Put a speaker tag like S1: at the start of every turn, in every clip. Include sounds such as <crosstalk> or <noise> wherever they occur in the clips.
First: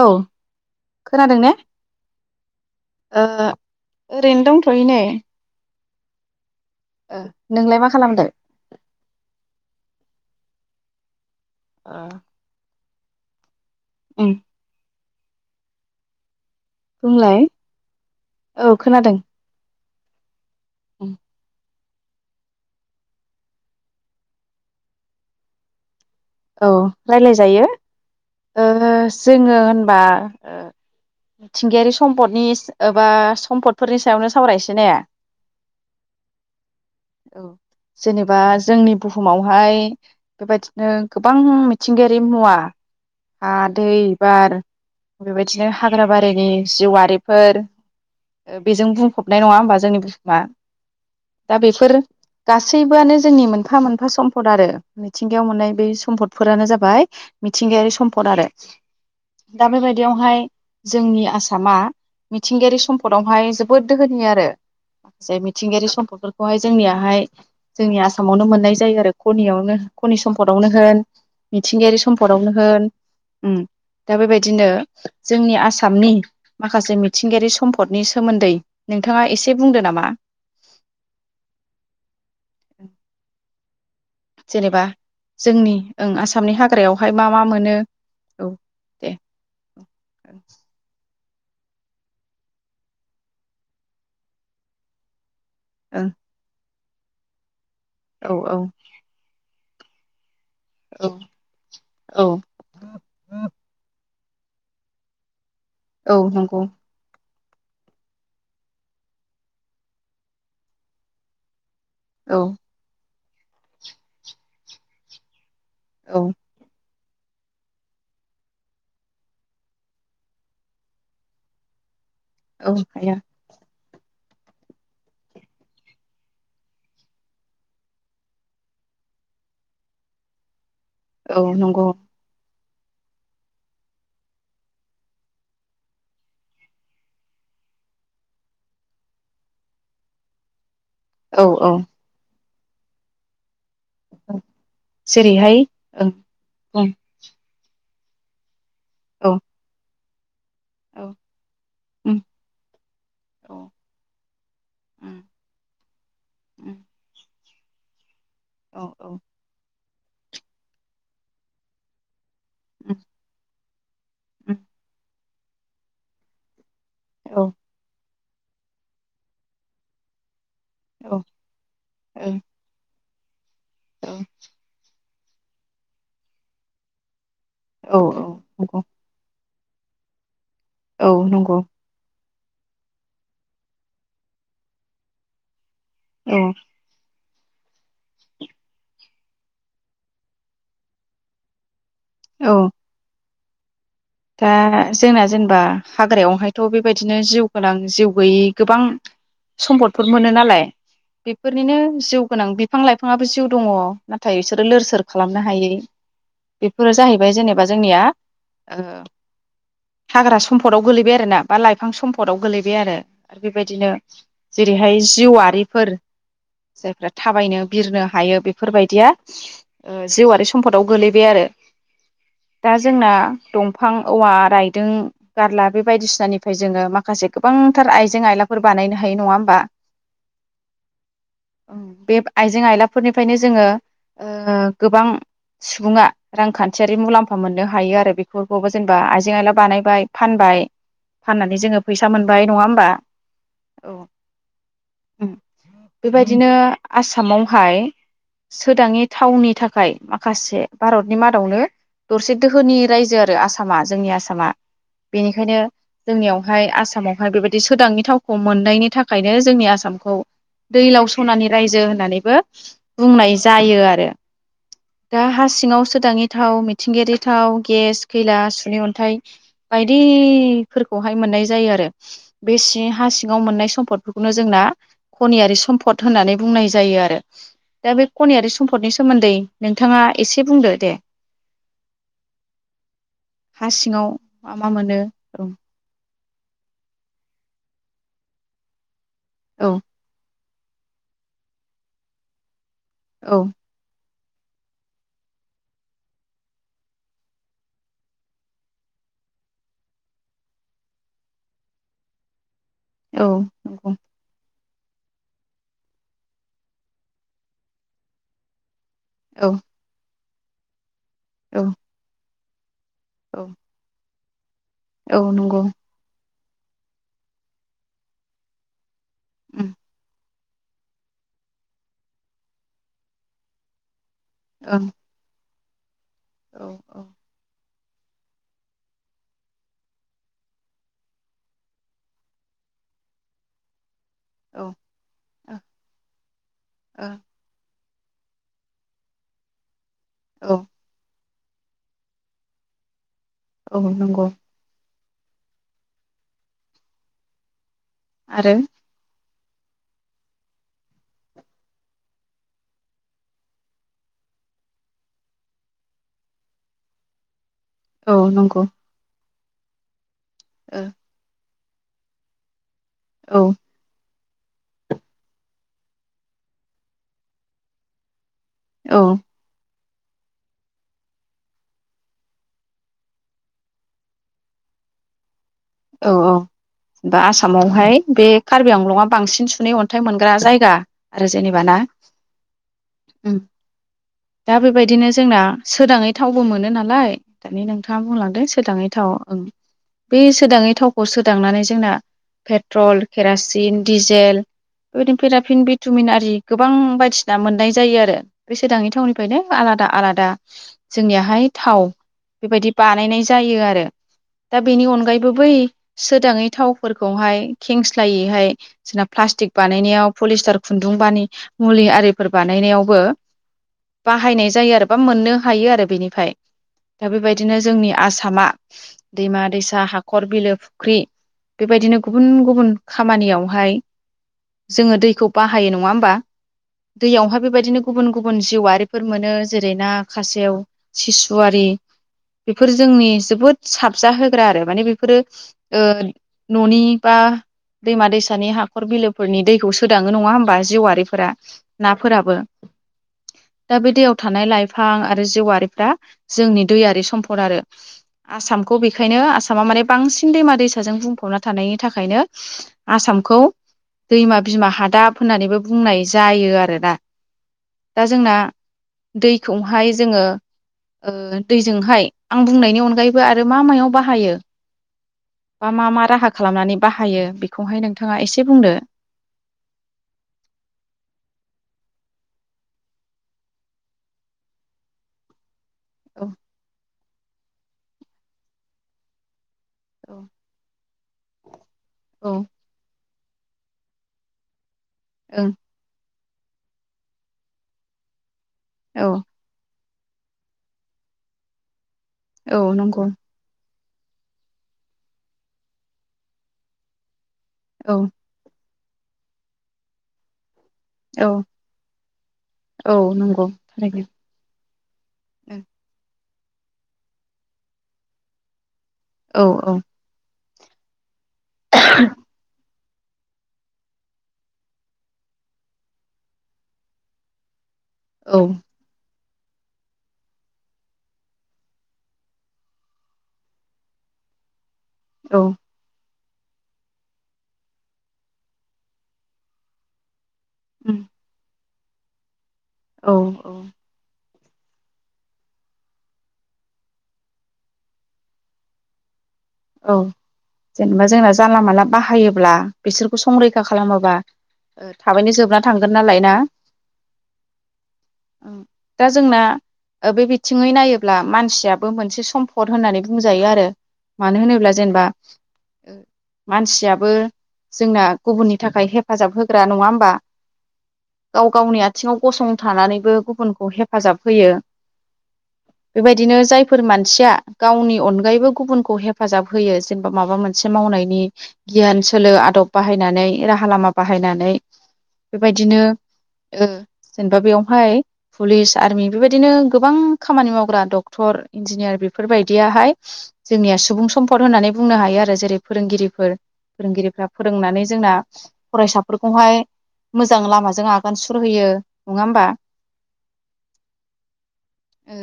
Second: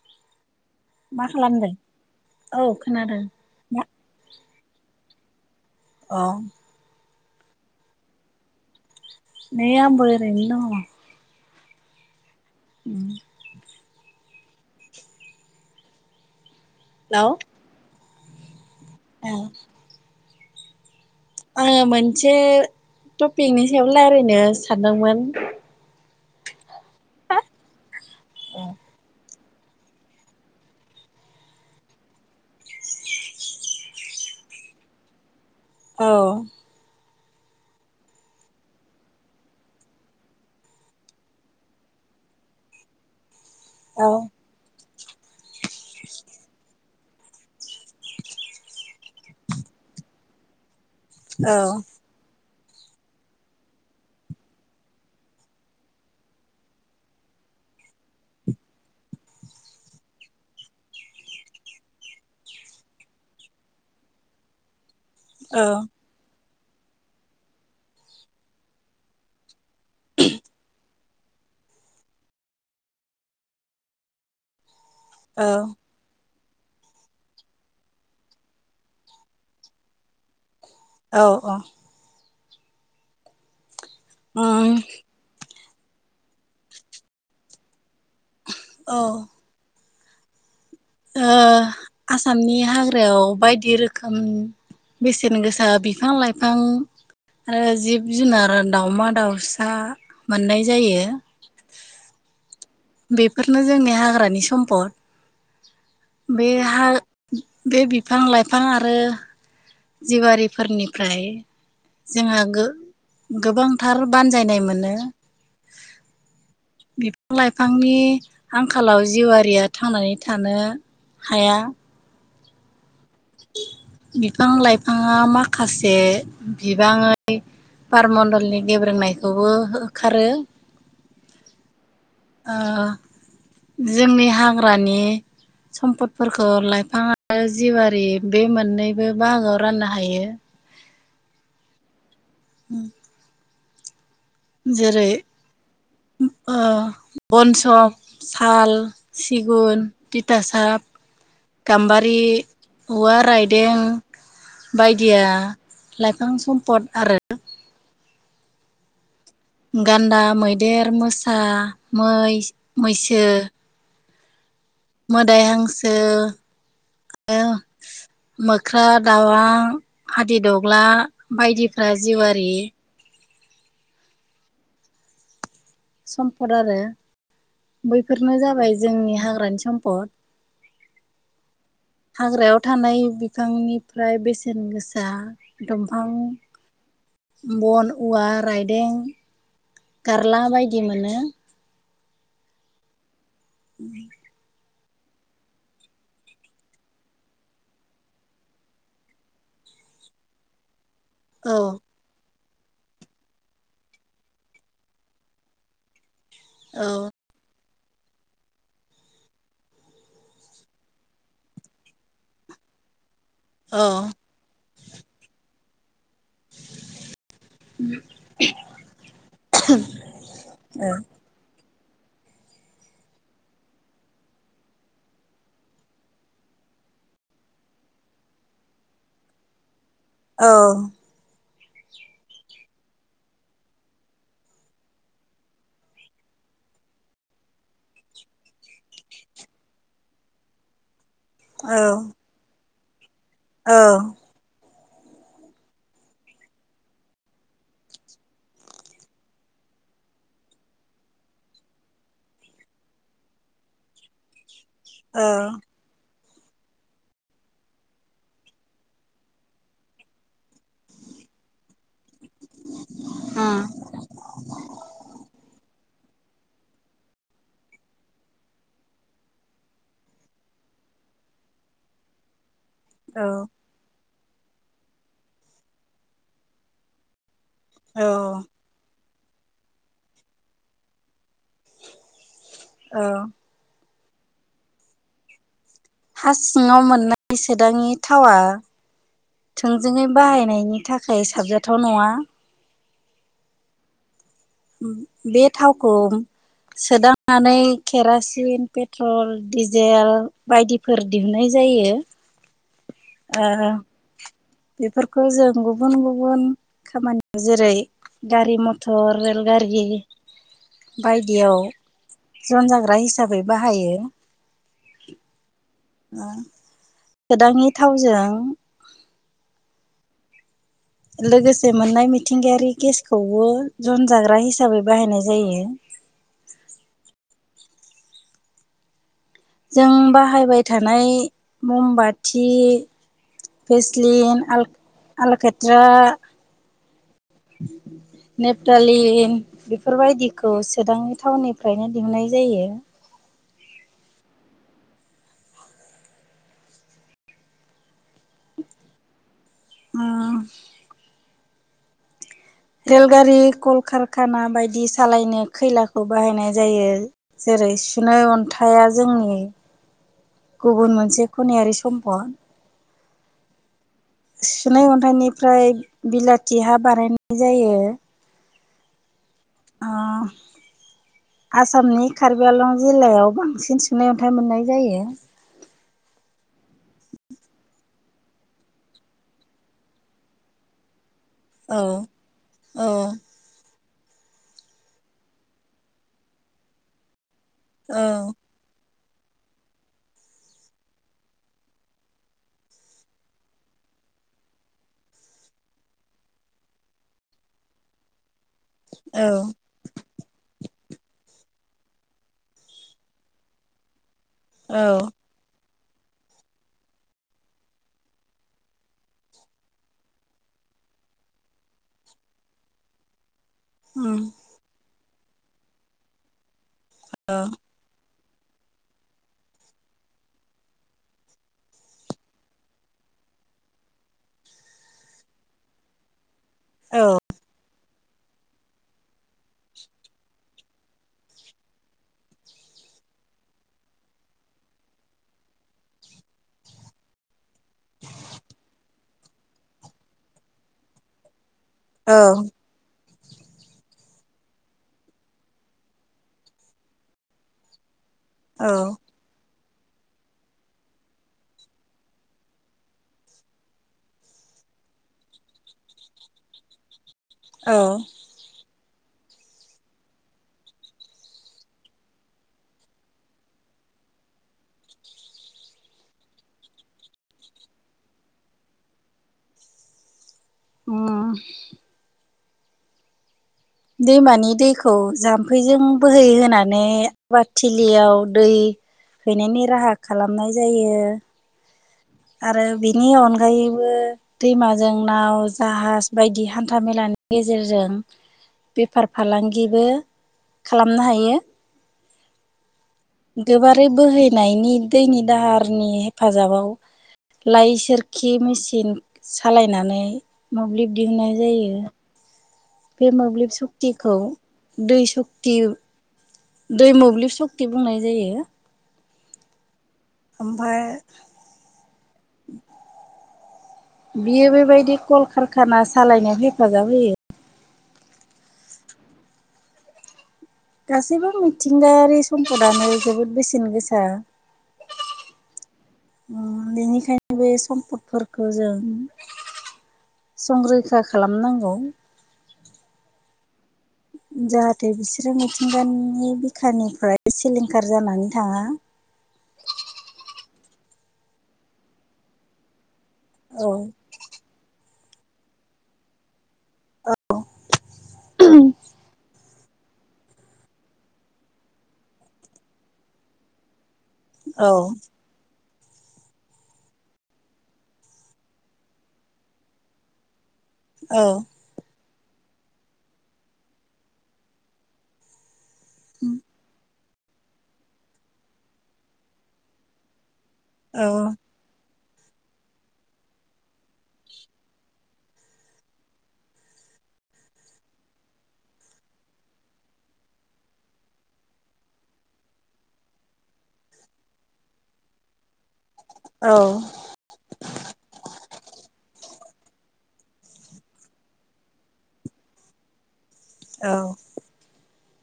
S1: औ।
S2: मा
S1: खोनादों ने
S2: खालामदों? औ खोनादों।
S1: ओरैनो दंथ'यै नै।
S2: औ।
S1: नोंलाय मा खालामदो।
S2: नोय आंबो‌ ओरोयनो दं।
S1: ओ।
S2: उम।
S1: उम। बुंलाय। औ खोनादों।
S2: औ
S1: उम
S2: आङो मोनसे टपिकनि सायाव रायजलायनो सानदोंमोन।
S1: औ रायलाय जायो।
S2: औ।
S1: जोङो होनबा। मिथिंगायारि सम्पदनि एबा सम्पदफोरनि सायावनो सावरायसै ने।
S2: औ।
S1: औ जेनेबा जोंनि बुहुमावहाय बेबायदिनो। गोबां मिथिंगायारि मुवा हा दै
S2: औ
S1: बार बेबायदि। बिदिनो हाग्रा बारिनि जिउआरिफोर बेजों बुंफबनाय नङा होमबा जोंनि। मा दा बेफोर। गासैबोआनो जोंनि मोनफा मोनफा सम्फद आरो मिथिंगायाव मोननाय बेै। सम्पदफोरानो जाबाय मिथिंगायारि सम्पद आरो दा बेबायदियावहाय। जोंनि आसामा मिथिंगायारि सम्पदावहाय जोबोद दोहोनि आरो। माखसे
S2: औ
S1: मिथिंगायारि सम्पफोरखौ। बेखौहाय जोंनियाहाय जोंनि आसामावनो मोननाय जायो आरो कनियावनो कनि सम्पदावनो होन। मिथिंगायारि सम्पदावनो होन दा बेबायदिनो।
S2: औ
S1: जोंनि आसामनि। माखासे मिथिंगायारि सम्फदनि सोमोन्दै नोंथाङा एसे बुंदो नामा।
S2: औ औ।
S1: <inaudible>
S2: उम
S1: जेनेबा जोंनि ओं आसामनि हाग्रायावहाय मा मा मोनो? औ
S2: औ
S1: दे औ
S2: ओ आसामनि हाग्रायाव बायदि रोखोम बे बेसेन गोसा
S1: ओं
S2: बिफां लाइफां आरो जिब
S1: औ
S2: जुनार दाावमा दाउस सा मोननाय जायो
S1: औ औ औ
S2: बेफोरनो जोंनि हाग्रानि सम्पद
S1: औ
S2: बे
S1: नंगौ
S2: हा बे बिफां लाइफां आरो जिवारिफोरनिफ्राय
S1: औ
S2: जोंहा गो-गोबांथार बानजायनाय मोनो
S1: औ
S2: बिफां लाइफांनि आंखालाव जिउआरिया थांनानै थानो हाया
S1: औ हाया
S2: बिफां लाइफाङा माखासे बिबाङै बारमण्डलनि गेब्रोंनायखौबो होखारो
S1: औ नंगौ
S2: ओ जोंनि हाग्रानि सम्फदफोरखौ लाइफां आरो जिवारि बे मोननैबो बाहागोआव राननो हायो
S1: औ औ
S2: ओम जेरै
S1: जेरैहाय ओं
S2: ओ
S1: बुं
S2: बनसक साल
S1: औ
S2: सिगुन, तिथा साब
S1: औ
S2: गाम्बारि,
S1: उम
S2: औवा
S1: औ
S2: रायदें
S1: उम
S2: बायदिया लाइफां
S1: उम
S2: सम्फद आरो
S1: औ औ
S2: गान्दा, मैदेर, मोसा, मै, मैसो
S1: ओम
S2: मोदाइ हांसो
S1: औ
S2: मोख्रा, दाव, हादिदग्ला
S1: औ
S2: बायदिफ्रा जिउआरारि
S1: औ
S2: सम्पद आरो
S1: औ औ
S2: बैफोरनो जाबाय
S1: नंगौ
S2: जोंनि हाग्रानि सम्पद।
S1: औ नंगौ
S2: हाग्रायाव थानाय बिफांनिफ्राय बेसेन गोसा दंफां
S1: औ
S2: बन औवा राइडें गारला बायदि मोनो।
S1: औ
S2: <unintelligible>
S1: दा जोंना जेनेबा हाग्रायावहायथ' बेबायदिनो जिउ गोनां जिउ गोैयि गोबां सम्पदफोर मोनो नालाय
S2: औ
S1: बेफोरनिनो जिउ गोनां बिफां लाइफाङाबो जिउ दङ' नाथाय बिसोरो लोर सोर खालामनो हायै
S2: औ
S1: बेफोरो जाहैबाय जेनेबा जोंनिया ओ हाग्रा सम्फदाव गोलैबाय आरोना बा लाइफां सम्फदाव गोलैबाय आरो आरो
S2: औ
S1: बेबायदिनो जेरैहाय जिउआफोर
S2: <unintelligible>
S1: जायफ्रा थाबायनो बिरनो हायो बेफोरबायदिया ओ जिउआरारि सम्फदाव गोलैबाय आरो दा जोंना दं फां औवा रायदों गारला बे बायदिसिनानिफ्राय जोङो माखासे गोबांथार आइजें आइलाफोर बा नायनो हायो नङा होमबा?
S2: औ
S1: औ बे आइजें आयलाफोरनिफ्रायनो जोङो। ओ-गोबां सुबुङा रांखान्थियारि मुलाम्फा मोननो हायो आरो बेख बेफोरखौबो जेनेबा आइजें आइला बानायबाय फानबाय फाननानै
S2: औ
S1: जोङो फैसा मोनबाय नङा होमबा।
S2: औ
S1: बेबायदिनो आसामावहाय। सोदाङि थावनि थाखाय माखासे भारतनि मादावनो। दरसे दोहोनि रायजो आरो आसामा जोंनि आसामा बेनिखायनो। जोंनियावहाय आसामावहाय बेबायदि सोदाङि थावखौ मोननायनि थाखायनो जोंनि आसामखौ। दैलाव सनानि रायजो होननानै बो बुंनाय जायो आरो दा हा सिङाव सोदाङै थाव मिथिंगायारि थाव गेस। खैला सुनि अन्थाइ बायदिफोरखौहाय मोननाय जायो आरो बे सिं हा
S2: औ
S1: सिङाव मोननाय सम्पदफोरखौनो जोंना खनियारि सम्पद होननानै बुंनाय जायो आरो। दा बे खनियारि सम्फदनि सोमोन्दै नोंथाङा एसे बुंदो दे? हा सिङाव मा मा मोनो औ।
S2: हा सिङाव मोननाय सोदांङि थावा थोंजोङै बाहायनाय नि थाखाय साबजाथाव नङा।
S1: औ
S2: बे थावखौ। सोदांनानै केरासिन पेट्रल दिडिजेल बायदिफोर दिहुननाय जाय जायो
S1: औ
S2: ओ
S1: नंगौ
S2: बेफोरखौ जों गुबुन गुबुन खामानियाव जेरै गारि मथ थर रेल
S1: औ
S2: गारि बायदियाव
S1: औ
S2: जन जाग्रा हिसाबै
S1: औ
S2: बाहायो।
S1: औ नंगौ
S2: सोदाङि थावजों।
S1: उम
S2: लोगोसे मोननाय मिथिंगायारि गेसखौबो जन जाग्रा हिसाबै
S1: ओं
S2: बाहायनाय जायो।
S1: औ औ
S2: जों बाहायबाय थानाय ममबाथि फेस लिन
S1: औ ओ
S2: आल-आलकेट्रा। नेपटालिन
S1: ओ
S2: बेफोरबायदिखौ
S1: औ
S2: सोदां टाउन निफ्रायनो दिहुननाय जायो।
S1: औ नंगौ आरो
S2: उम रेलगारि कलकारखाना बायदि सालायनो खैलाखौ बाहायनाय जायो। जेरै
S1: औ
S2: सुनै
S1: नंगौ
S2: अन्थाया जोंनि। गुबुन मोनसे खनियारि सम्पद।
S1: औ
S2: सुनै अन्थाइनिफ्राय बिलाथि हा बानायनाय जायो।
S1: औ
S2: ओ आसामनि कार्बि आलं जिल्लायाव बांसिन सुनैय अन्थाइ मोननाय जायो।
S1: औ औ बा आसामावहाय बे कार्बि आंलंआ बांसिन सुनै अन्थाइ मोनग्रा जायगा। आरो जेनेबा ना
S2: औ औ
S1: उम दा बेबायदिनो जोंना सोदाङै थावबो मोनो नालाय दानि नोंथाङा बुंलांदों सोरोदाङै - थाव बे सोदाङै थावखौ सोदांनानै जोंना पेट्रल केरासिन डिजेल। बेबायदिनो पेराफिन भिटामिन आरि गोबां बायदिसिना मोननाय जायो आरो बे सोदाङि
S2: औ
S1: थाउनिफायलै आलादा आलादा जोंनियाहाय थाव बेबायदि बानायनाय जायो आरो दा बेनि
S2: औ
S1: अनगायै फोयै सोदाङै थावफोरखौहाय खेंस्लायैहाय जोंना प्लास्टिक बानायनायाव फलिस टार खुन्दुंबानि मुलि आरिफोर बानायनायावबो
S2: उम
S1: बाहायनाय जायो आरो बा मोननो हायो आरो बेनिफाय दा
S2: औ
S1: बेबायदिनो जोंनि आस ामा दैमा दैसा हा खर बिलो फुख्रि बेबायदिनो गुबुन गुबुन खामानियावहाय जोङो दैखौ बाहायो नङा होमबा
S2: औ
S1: दैयावहाय बेबायदिनो गुबुन गुबुन जिउआरिफोर मोनो जेरै ना खासेव सिसुवारि बेफोर जोंनि जोबोद साबजा होग्रा आरो माने बे फोरो ओ न'नि बा दैमा दैसानि हाखर बिलो फोरनि दैखौ सोदाङो नङा होमबा जिउआरिफोरा
S2: औ
S1: नाफोराबो
S2: <inaudible>
S1: दा बे दैयाव थानाय लाइफां आरो जेवआरिफ्रा जोंनि दैआरि सम्पद आरो दा
S2: औ
S1: आसामखौ बेखायनो आसामा माने बांसिन दैमा दैसाजों बुंफबना थानायनि थाखायनो आसामखौ दैमा बिमा हादाब होननानैबो बुंनाय जायो आरोना
S2: औ
S1: दा जोंना दैखौहाय जोङो ओ दैजोंहाय आं बुंनायनि अनगायैबो आरो मा मायाव बाहायो। मा मा राहा खालामनानै बाहायो बेखौहाय नोंथाङा एसे बुंदो
S2: उम दैमानि दैखौ जाम्फैजों बोहै
S1: औ
S2: होनानै आबादथिलियाव दै हैनायनि राहा
S1: औ
S2: खालामनाय जायो
S1: औ
S2: आरो बिनि अनगायैबो दैमाजों नाव
S1: ओं
S2: जाहाज बायदि हान्था मेलानि गेजेरजों
S1: औ
S2: बेफार फालांगिबो खालामनो हायो।
S1: औ नंगौ
S2: गोबारै बोहैनायनि दैनि दाहारनि हेफाजाबाव लाइ
S1: औ
S2: सोरखि मेचिन सालायनानै मोब्लिब
S1: औ
S2: दिहुननाय जायो।
S1: औ
S2: बे
S1: नंगौ
S2: मोब्लिब
S1: थारैनो
S2: सक्तिखौ दै सक्ति दै मोब्लिब सक्ति बुंनाय जायो।
S1: औ औ
S2: ओमफाय
S1: <unintelligible>
S2: <inaudible> बियो बेबायदि कलकारखाना सालायनायाव हेफाजाब होयो।
S1: औ
S2: गासैबो मिथिंगायारि सम्पदानो जोबोद बेसेन गोसा
S1: औ
S2: उम बिनिखायनो बे सम्फदफोरखौ जों
S1: उम
S2: संरैखा खालामनांगौ।
S1: औ औ
S2: जाहाथे बिसोरो मिथिंगानि बिखानिफ्राय सिलिंखार जानानै थाङा। <inaudible>
S1: औ जेनेबा जोंना जानला मानला बाहायोब्ला बिसोरखौ संरैखा
S2: औ
S1: खालामाबा ओ थाबैनो जोबना थांगोन नालाय ना दा जोंना ओ बे बिथिङै नायोब्ला मानसियाबो मोनसे सम्फद होननानै बुंजायो आरो मानो होनोब्ला
S2: औ
S1: जेनेबा ओ मानसियाबो जोंना गुबुननि थाखाय हेफाजाब होग्रा नङा होमबा?
S2: औ
S1: गाव गावनि आथिङाव गसंथानानैबो गुबुनखौ हेफाजाब होयो। बेबायदिनो जायफोर मानसिया गावनि अनगायैबो गुबुनखौ हेफाजाब होयो जेनेबा माबा मोन से
S2: औ
S1: मावनायनि गियान सोलो आदब बाहायनानै राहा लामा बाहायनानै बेबायदिनो ओ जेनबा बेवहाय पुलिस आर्मि बेबायदिनो गोबां खामानि मावग्रा डक्टर इन्जिनियार बेफोरबायदियाहाय जोंनिया सुबुं सम्पद होननानै बुंनो हायो आरो जेरै फोरोंगिरिफोर
S2: औ
S1: फोरोंगिरिफ्रा फोरोंनानै जोंना फरायसाफोरखौहाय मोजां लामाजों आगान सुरहोयो नङा होमबा?
S2: औ।
S1: ओ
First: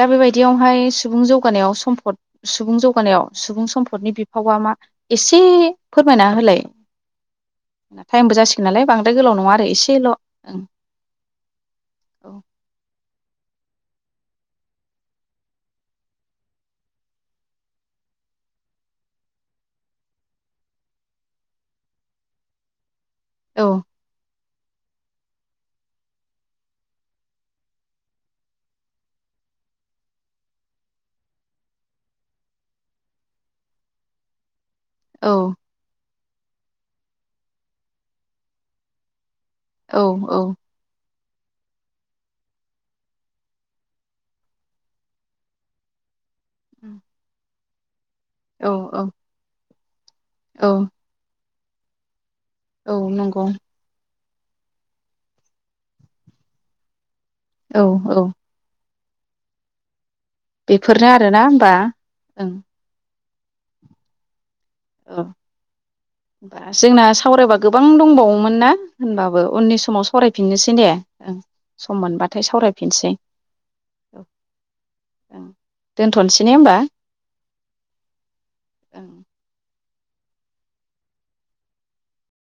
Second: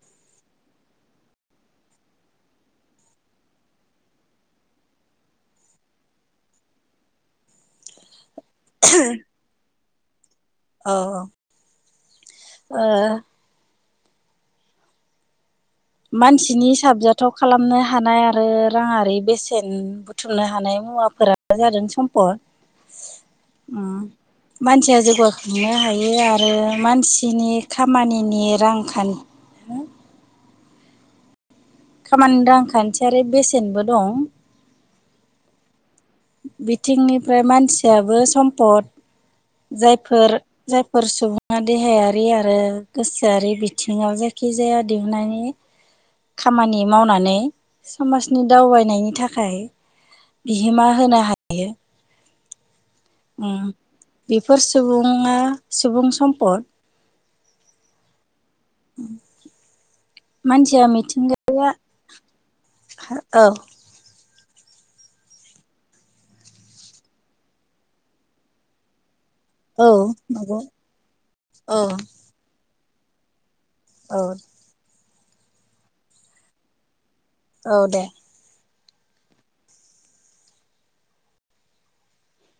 S1: दा बेबायदियावहाय सुबुं जौगानायाव सम्फद सुबुं जौगानायाव सुबुं सम्पदनि बिफावा मा एसे फोरमायना होलाय। टाइमबो जासिगोन नालाय बांद्राय गोलाव नङा आरो एसेल'।
S2: अ-अ
S1: औ
S2: ओ मानसिनि साबजाथाव खालामनो हानाय आरो राङारि बेसेन बुथुमनो हानाय मुवाफोरानो जादों सम्फद। उम मानसिया जौगाखांनो हायो आरो मानसिनि खामानिनि रांखान हो खामानि रांखान्थियारि बेसेनबो दं।
S1: औ।
S2: बिथिंनिफ्राय मानसियाबो सम्पद
S1: औ
S2: जायफोर- जायफोर सुबुं बा देहायारि आरो गोसोआरि बिथिङाव जायखिजाया दिहुननायनि खामानि
S1: औ
S2: मावनानै समाजनि
S1: औ औ
S2: दावबायनायनि थाखाय
S1: औ
S2: बिहोमा होनो हायो। <unintelligible>
S1: औ नंगौ।
S2: उम बेफोर सुबुङा सुबुं सम्पद।
S1: औ-औ।
S2: मानसिया
S1: बेफोरनो आरोना
S2: मिथिंगाया
S1: होमबा ओं
S2: हा औ।
S1: औ होनबा जोंना सावरायबा गोबां दंबावोमोन ना होनबा बो उननि
S2: औ
S1: समाव
S2: नंगौ
S1: सावरायफिननोसैने ओं
S2: औ
S1: सम मोनबाथाय सावरायफिनसै।
S2: औ।
S1: ओं दोनथ'नोसै ने होमबा?
S2: औ दे।
S1: ओं।